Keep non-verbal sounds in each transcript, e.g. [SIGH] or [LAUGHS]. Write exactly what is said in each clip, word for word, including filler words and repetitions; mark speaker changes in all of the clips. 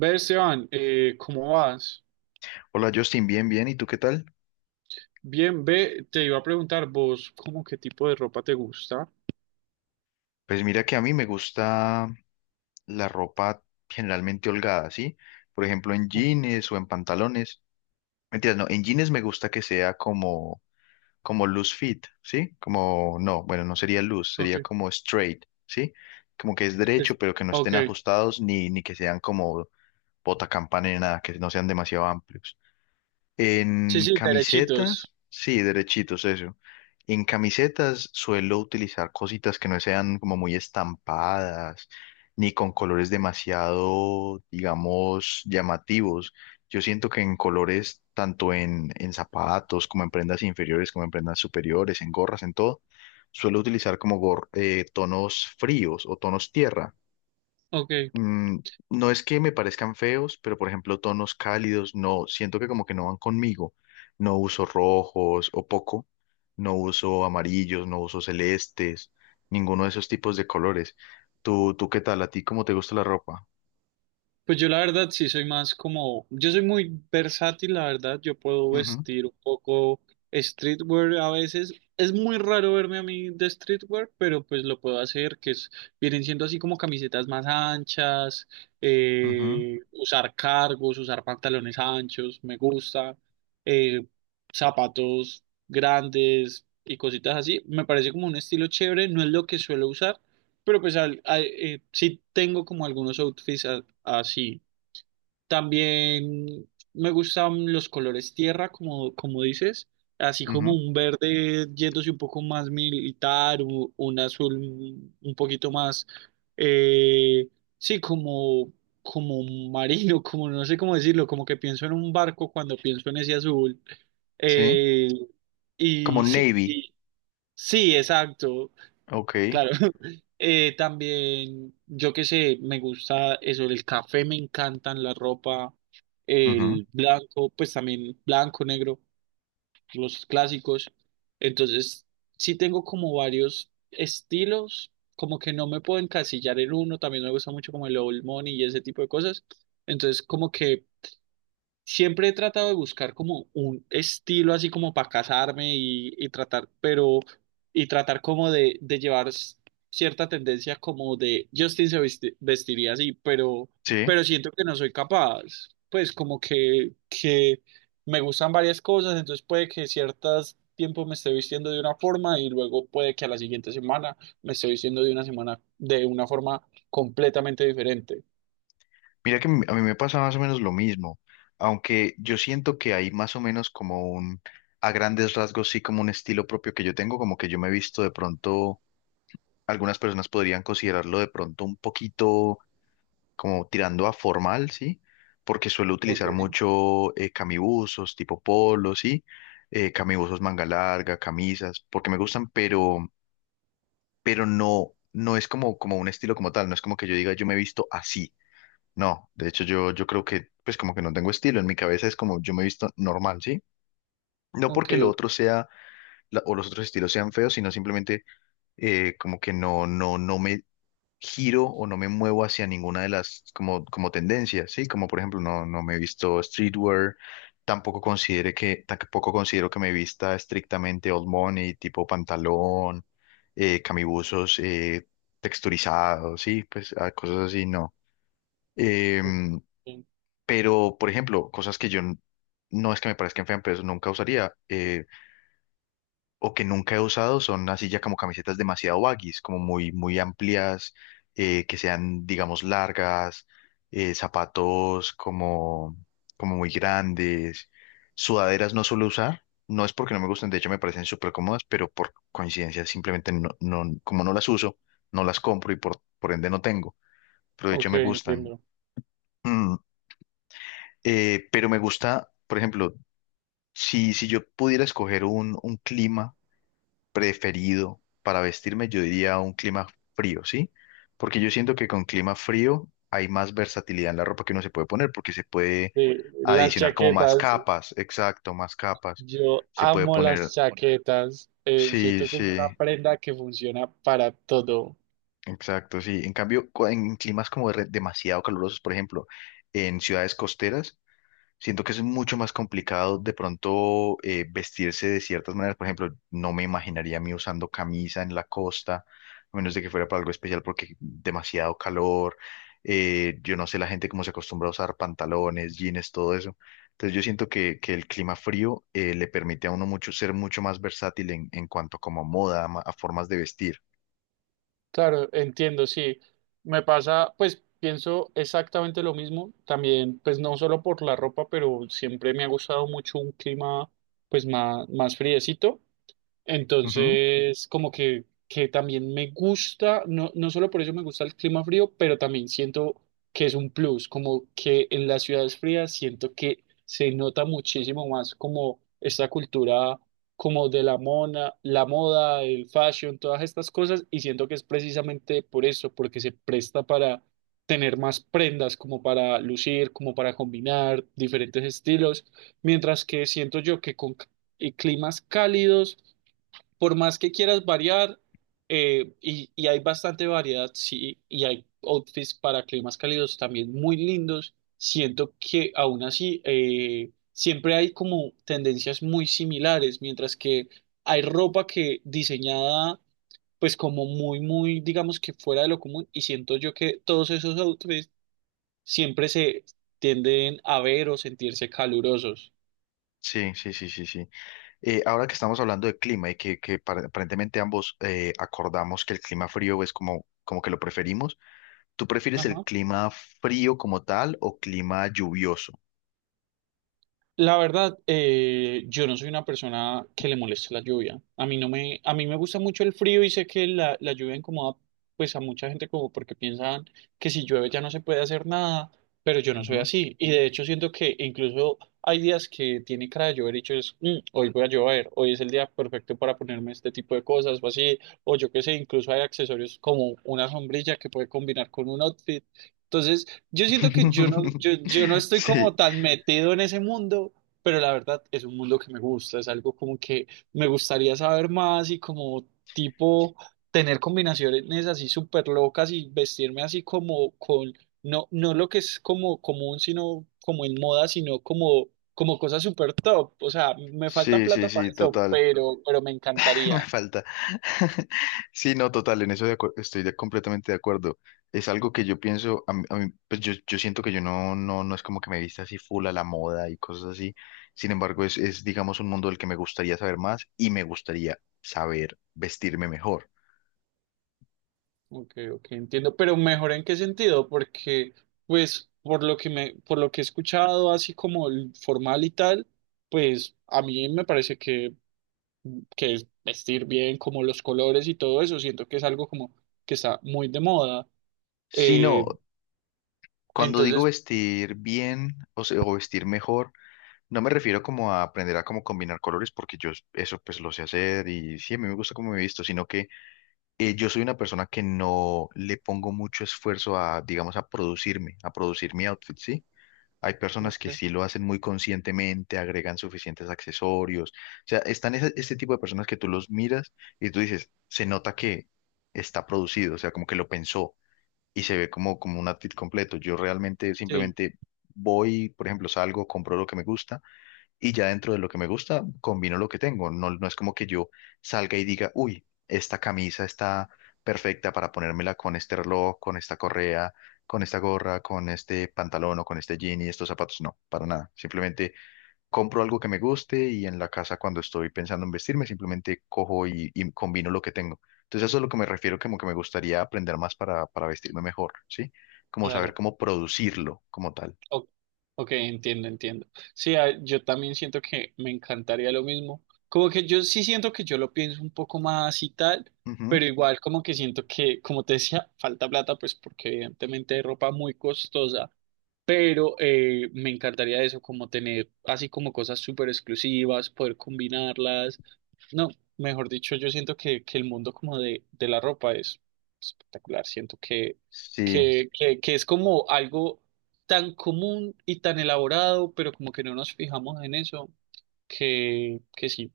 Speaker 1: Ve, Esteban, eh, ¿cómo vas?
Speaker 2: Hola Justin, bien, bien. ¿Y tú qué tal?
Speaker 1: Bien, ve, te iba a preguntar vos, ¿cómo qué tipo de ropa te gusta?
Speaker 2: Pues mira que a mí me gusta la ropa generalmente holgada, ¿sí? Por ejemplo, en
Speaker 1: Oh.
Speaker 2: jeans o en pantalones. Mentiras, no, en jeans me gusta que sea como, como loose fit, ¿sí? Como, no, bueno, no sería loose,
Speaker 1: Ok.
Speaker 2: sería como straight, ¿sí? Como que es
Speaker 1: es-
Speaker 2: derecho, pero que no
Speaker 1: ok,
Speaker 2: estén ajustados ni, ni que sean como bota campana ni nada, que no sean demasiado amplios.
Speaker 1: sí,
Speaker 2: En
Speaker 1: sí, derechitos,
Speaker 2: camisetas, sí, derechitos, eso. En camisetas suelo utilizar cositas que no sean como muy estampadas, ni con colores demasiado, digamos, llamativos. Yo siento que en colores, tanto en, en zapatos, como en prendas inferiores, como en prendas superiores, en gorras, en todo, suelo utilizar como gor- eh, tonos fríos o tonos tierra.
Speaker 1: ok.
Speaker 2: mm, no es que me parezcan feos, pero por ejemplo, tonos cálidos, no, siento que como que no van conmigo. No uso rojos o poco, no uso amarillos, no uso celestes, ninguno de esos tipos de colores. ¿Tú, tú qué tal? ¿A ti cómo te gusta la ropa?
Speaker 1: Pues yo la verdad sí soy más como, yo soy muy versátil, la verdad, yo puedo
Speaker 2: Ujú,
Speaker 1: vestir un poco streetwear a veces. Es muy raro verme a mí de streetwear, pero pues lo puedo hacer, que es, vienen siendo así como camisetas más anchas,
Speaker 2: ujú,
Speaker 1: eh, usar cargos, usar pantalones anchos, me gusta, eh, zapatos grandes y cositas así. Me parece como un estilo chévere, no es lo que suelo usar, pero pues al, al- eh, sí tengo como algunos outfits a- así. También me gustan los colores tierra, como, como dices, así como
Speaker 2: ujú.
Speaker 1: un verde yéndose un poco más militar, u- un azul un un poquito más, eh, sí, como, como marino, [LAUGHS] como no sé cómo decirlo, como que pienso en un barco cuando pienso en ese azul.
Speaker 2: Sí,
Speaker 1: Eh,
Speaker 2: como
Speaker 1: y sí,
Speaker 2: navy,
Speaker 1: y, sí, exacto,
Speaker 2: ok,
Speaker 1: claro. Eh, también, yo qué sé, me gusta eso, el café, me encantan la ropa,
Speaker 2: ujú.
Speaker 1: el blanco, pues también blanco, negro, los clásicos. Entonces, sí tengo como varios estilos, como que no me puedo encasillar en uno, también me gusta mucho como el old money y ese tipo de cosas. Entonces, como que siempre he tratado de buscar como un estilo así como para casarme y, y tratar, pero, y tratar como de, de llevar s- cierta tendencia como de Justin se vesti- vestiría así, pero,
Speaker 2: Sí.
Speaker 1: pero siento que no soy capaz. Pues como que, que me gustan varias cosas, entonces puede que ciertos tiempos me esté vistiendo de una forma y luego puede que a la siguiente semana me esté vistiendo de una semana de una forma completamente diferente.
Speaker 2: Mira que m- a mí me pasa más o menos lo mismo, aunque yo siento que hay más o menos como un, a grandes rasgos, sí como un estilo propio que yo tengo, como que yo me he visto de pronto, algunas personas podrían considerarlo de pronto un poquito como tirando a formal, ¿sí? Porque suelo
Speaker 1: Ok,
Speaker 2: utilizar mucho eh, camibuzos, tipo polos, ¿sí? Eh, camibuzos manga larga, camisas, porque me gustan, pero, pero no, no es como, como un estilo como tal, no es como que yo diga yo me he visto así. No, de hecho yo, yo creo que pues como que no tengo estilo, en mi cabeza es como yo me he visto normal, ¿sí? No
Speaker 1: ok,
Speaker 2: porque lo otro
Speaker 1: ok.
Speaker 2: sea la- o los otros estilos sean feos, sino simplemente eh, como que no, no, no me giro o no me muevo hacia ninguna de las como, como tendencias, ¿sí? Como por ejemplo no, no me he visto streetwear, tampoco considere que, tampoco considero que me vista estrictamente old money, tipo pantalón, eh, camibuzos eh, texturizados, sí, pues ah, cosas así, no. Em,
Speaker 1: Ok.
Speaker 2: pero, por ejemplo, cosas que yo n- no es que me parezcan feas, pero nunca usaría eh, o que nunca he usado son así ya como camisetas demasiado baggies, como muy, muy amplias, eh, que sean, digamos, largas, eh, zapatos como, como muy grandes, sudaderas no suelo usar. No es porque no me gusten, de hecho me parecen súper cómodas, pero por coincidencia simplemente no, no- como no las uso, no las compro y por, por ende no tengo, pero de hecho
Speaker 1: Ok,
Speaker 2: me gustan.
Speaker 1: entiendo.
Speaker 2: Mm, eh, pero me gusta, por ejemplo, si, si yo pudiera escoger un, un clima preferido para vestirme, yo diría un clima frío, ¿sí? Porque yo siento que con clima frío hay más versatilidad en la ropa que uno se puede poner, porque se puede
Speaker 1: Sí, las
Speaker 2: adicionar como más
Speaker 1: chaquetas,
Speaker 2: capas, exacto, más capas.
Speaker 1: yo
Speaker 2: Se puede
Speaker 1: amo las
Speaker 2: poner,
Speaker 1: chaquetas. Eh,
Speaker 2: sí,
Speaker 1: siento que es una
Speaker 2: sí,
Speaker 1: prenda que funciona para todo.
Speaker 2: exacto, sí. En cambio, cu- en climas como de- demasiado calurosos, por ejemplo, en ciudades costeras, siento que es mucho más complicado de pronto eh, vestirse de ciertas maneras. Por ejemplo, no me imaginaría a mí usando camisa en la costa, a menos de que fuera para algo especial porque demasiado calor. Eh, yo no sé la gente cómo se acostumbra a usar pantalones, jeans, todo eso. Entonces yo siento que, que el clima frío eh, le permite a uno mucho ser mucho más versátil en, en cuanto como moda, ma- a formas de vestir.
Speaker 1: Claro, entiendo, sí. Me pasa, pues pienso exactamente lo mismo. También, pues no solo por la ropa, pero siempre me ha gustado mucho un clima, pues más, más friecito.
Speaker 2: Ujú.
Speaker 1: Entonces, como que, que también me gusta, no, no solo por eso me gusta el clima frío, pero también siento que es un plus, como que en las ciudades frías siento que se nota muchísimo más como esta cultura como de la mona, la moda, el fashion, todas estas cosas, y siento que es precisamente por eso, porque se presta para tener más prendas, como para lucir, como para combinar diferentes estilos, mientras que siento yo que con c- y climas cálidos, por más que quieras variar, eh, y, y hay bastante variedad, sí, y hay outfits para climas cálidos también muy lindos, siento que aún así eh, siempre hay como tendencias muy similares, mientras que hay ropa que diseñada pues como muy, muy, digamos que fuera de lo común, y siento yo que todos esos outfits siempre se tienden a ver o sentirse calurosos.
Speaker 2: Sí, sí, sí, sí, sí. Eh, ahora que estamos hablando de clima y que, que par- aparentemente ambos eh, acordamos que el clima frío es como, como que lo preferimos, ¿tú prefieres el
Speaker 1: Ajá.
Speaker 2: clima frío como tal o clima lluvioso?
Speaker 1: La verdad, eh, yo no soy una persona que le moleste la lluvia. A mí no me, a mí me gusta mucho el frío y sé que la, la lluvia incomoda pues a mucha gente como porque piensan que si llueve ya no se puede hacer nada, pero yo no soy
Speaker 2: Ujú.
Speaker 1: así. Y de hecho siento que incluso hay días que tiene cara de llover y yo es, "Mm, hoy voy a llover, hoy es el día perfecto para ponerme este tipo de cosas o así, o yo qué sé, incluso hay accesorios como una sombrilla que puede combinar con un outfit". Entonces, yo siento que yo no,
Speaker 2: [LAUGHS]
Speaker 1: yo, yo no estoy
Speaker 2: Sí,
Speaker 1: como tan metido en ese mundo, pero la verdad es un mundo que me gusta, es algo como que me gustaría saber más y como tipo tener combinaciones así súper locas y vestirme así como con, no, no lo que es como común, sino como en moda, sino como, como cosas súper top. O sea, me falta
Speaker 2: sí, sí,
Speaker 1: plata para
Speaker 2: sí,
Speaker 1: eso,
Speaker 2: total.
Speaker 1: pero, pero me
Speaker 2: [LAUGHS] Me
Speaker 1: encantaría.
Speaker 2: falta. [LAUGHS] Sí, no, total, en eso de acuer- estoy de- completamente de acuerdo. Es algo que yo pienso, a mí- a mí, pues yo, yo siento que yo no, no, no es como que me vista así full a la moda y cosas así. Sin embargo, es, es, digamos, un mundo del que me gustaría saber más y me gustaría saber vestirme mejor.
Speaker 1: Ok, ok, entiendo, pero mejor en qué sentido, porque pues por lo que me, por lo que he escuchado así como el formal y tal, pues a mí me parece que, que es vestir bien como los colores y todo eso, siento que es algo como que está muy de moda.
Speaker 2: Si no,
Speaker 1: Eh,
Speaker 2: cuando digo
Speaker 1: entonces,
Speaker 2: vestir bien o, se- o vestir mejor, no me refiero como a aprender a cómo combinar colores, porque yo eso pues lo sé hacer y sí, a mí me gusta cómo me he visto, sino que eh, yo soy una persona que no le pongo mucho esfuerzo a, digamos, a producirme, a producir mi outfit, ¿sí? Hay personas que
Speaker 1: ok,
Speaker 2: sí lo hacen muy conscientemente, agregan suficientes accesorios. O sea, están ese, ese tipo de personas que tú los miras y tú dices, se nota que está producido, o sea, como que lo pensó y se ve como, como un outfit completo. Yo realmente
Speaker 1: sí,
Speaker 2: simplemente voy, por ejemplo, salgo, compro lo que me gusta y ya dentro de lo que me gusta, combino lo que tengo. No, no es como que yo salga y diga, uy, esta camisa está perfecta para ponérmela con este reloj, con esta correa, con esta gorra, con este pantalón o con este jean y estos zapatos. No, para nada. Simplemente compro algo que me guste y en la casa cuando estoy pensando en vestirme, simplemente cojo y, y combino lo que tengo. Entonces eso es lo que me refiero, como que me gustaría aprender más para, para vestirme mejor, ¿sí? Como saber
Speaker 1: claro.
Speaker 2: cómo producirlo como tal.
Speaker 1: O- Ok, entiendo, entiendo. Sí, ah, yo también siento que me encantaría lo mismo. Como que yo sí siento que yo lo pienso un poco más y tal,
Speaker 2: Ujú.
Speaker 1: pero igual como que siento que, como te decía, [LAUGHS] falta plata, pues porque evidentemente hay ropa muy costosa, pero eh, me encantaría eso, como tener así como cosas súper exclusivas, poder combinarlas, no, mejor dicho, yo siento que, que el mundo como de, de la ropa es espectacular. Siento que,
Speaker 2: Sí.
Speaker 1: que, que, que es como algo tan común y tan elaborado, pero como que no nos fijamos en eso, que, que sí.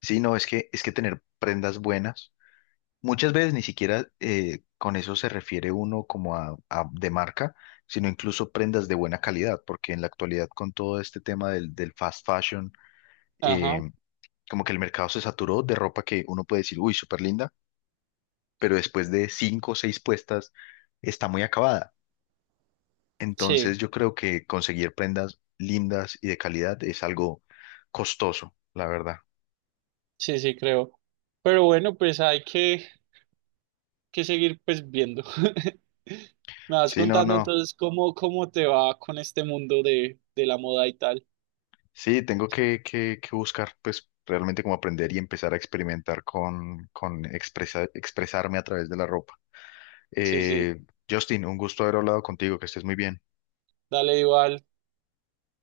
Speaker 2: Sí, no, es que, es que tener prendas buenas, muchas veces ni siquiera eh, con eso se refiere uno como a, a- de marca, sino incluso prendas de buena calidad, porque en la actualidad con todo este tema del, del fast fashion, eh,
Speaker 1: Ajá,
Speaker 2: como que el mercado se saturó de ropa que uno puede decir, uy, súper linda, pero después de cinco o seis puestas está muy acabada. Entonces
Speaker 1: sí,
Speaker 2: yo creo que conseguir prendas lindas y de calidad es algo costoso, la verdad.
Speaker 1: sí, sí, creo. Pero bueno, pues hay que, que seguir pues viendo. [LAUGHS] Me vas
Speaker 2: Sí, no,
Speaker 1: contando
Speaker 2: no.
Speaker 1: entonces cómo, cómo te va con este mundo de, de la moda y tal.
Speaker 2: Sí, tengo que, que- que buscar, pues, realmente como aprender y empezar a experimentar con, con expresa- expresarme a través de la ropa.
Speaker 1: Sí, sí.
Speaker 2: Eh, Justin, un gusto haber hablado contigo, que estés muy bien.
Speaker 1: Dale igual.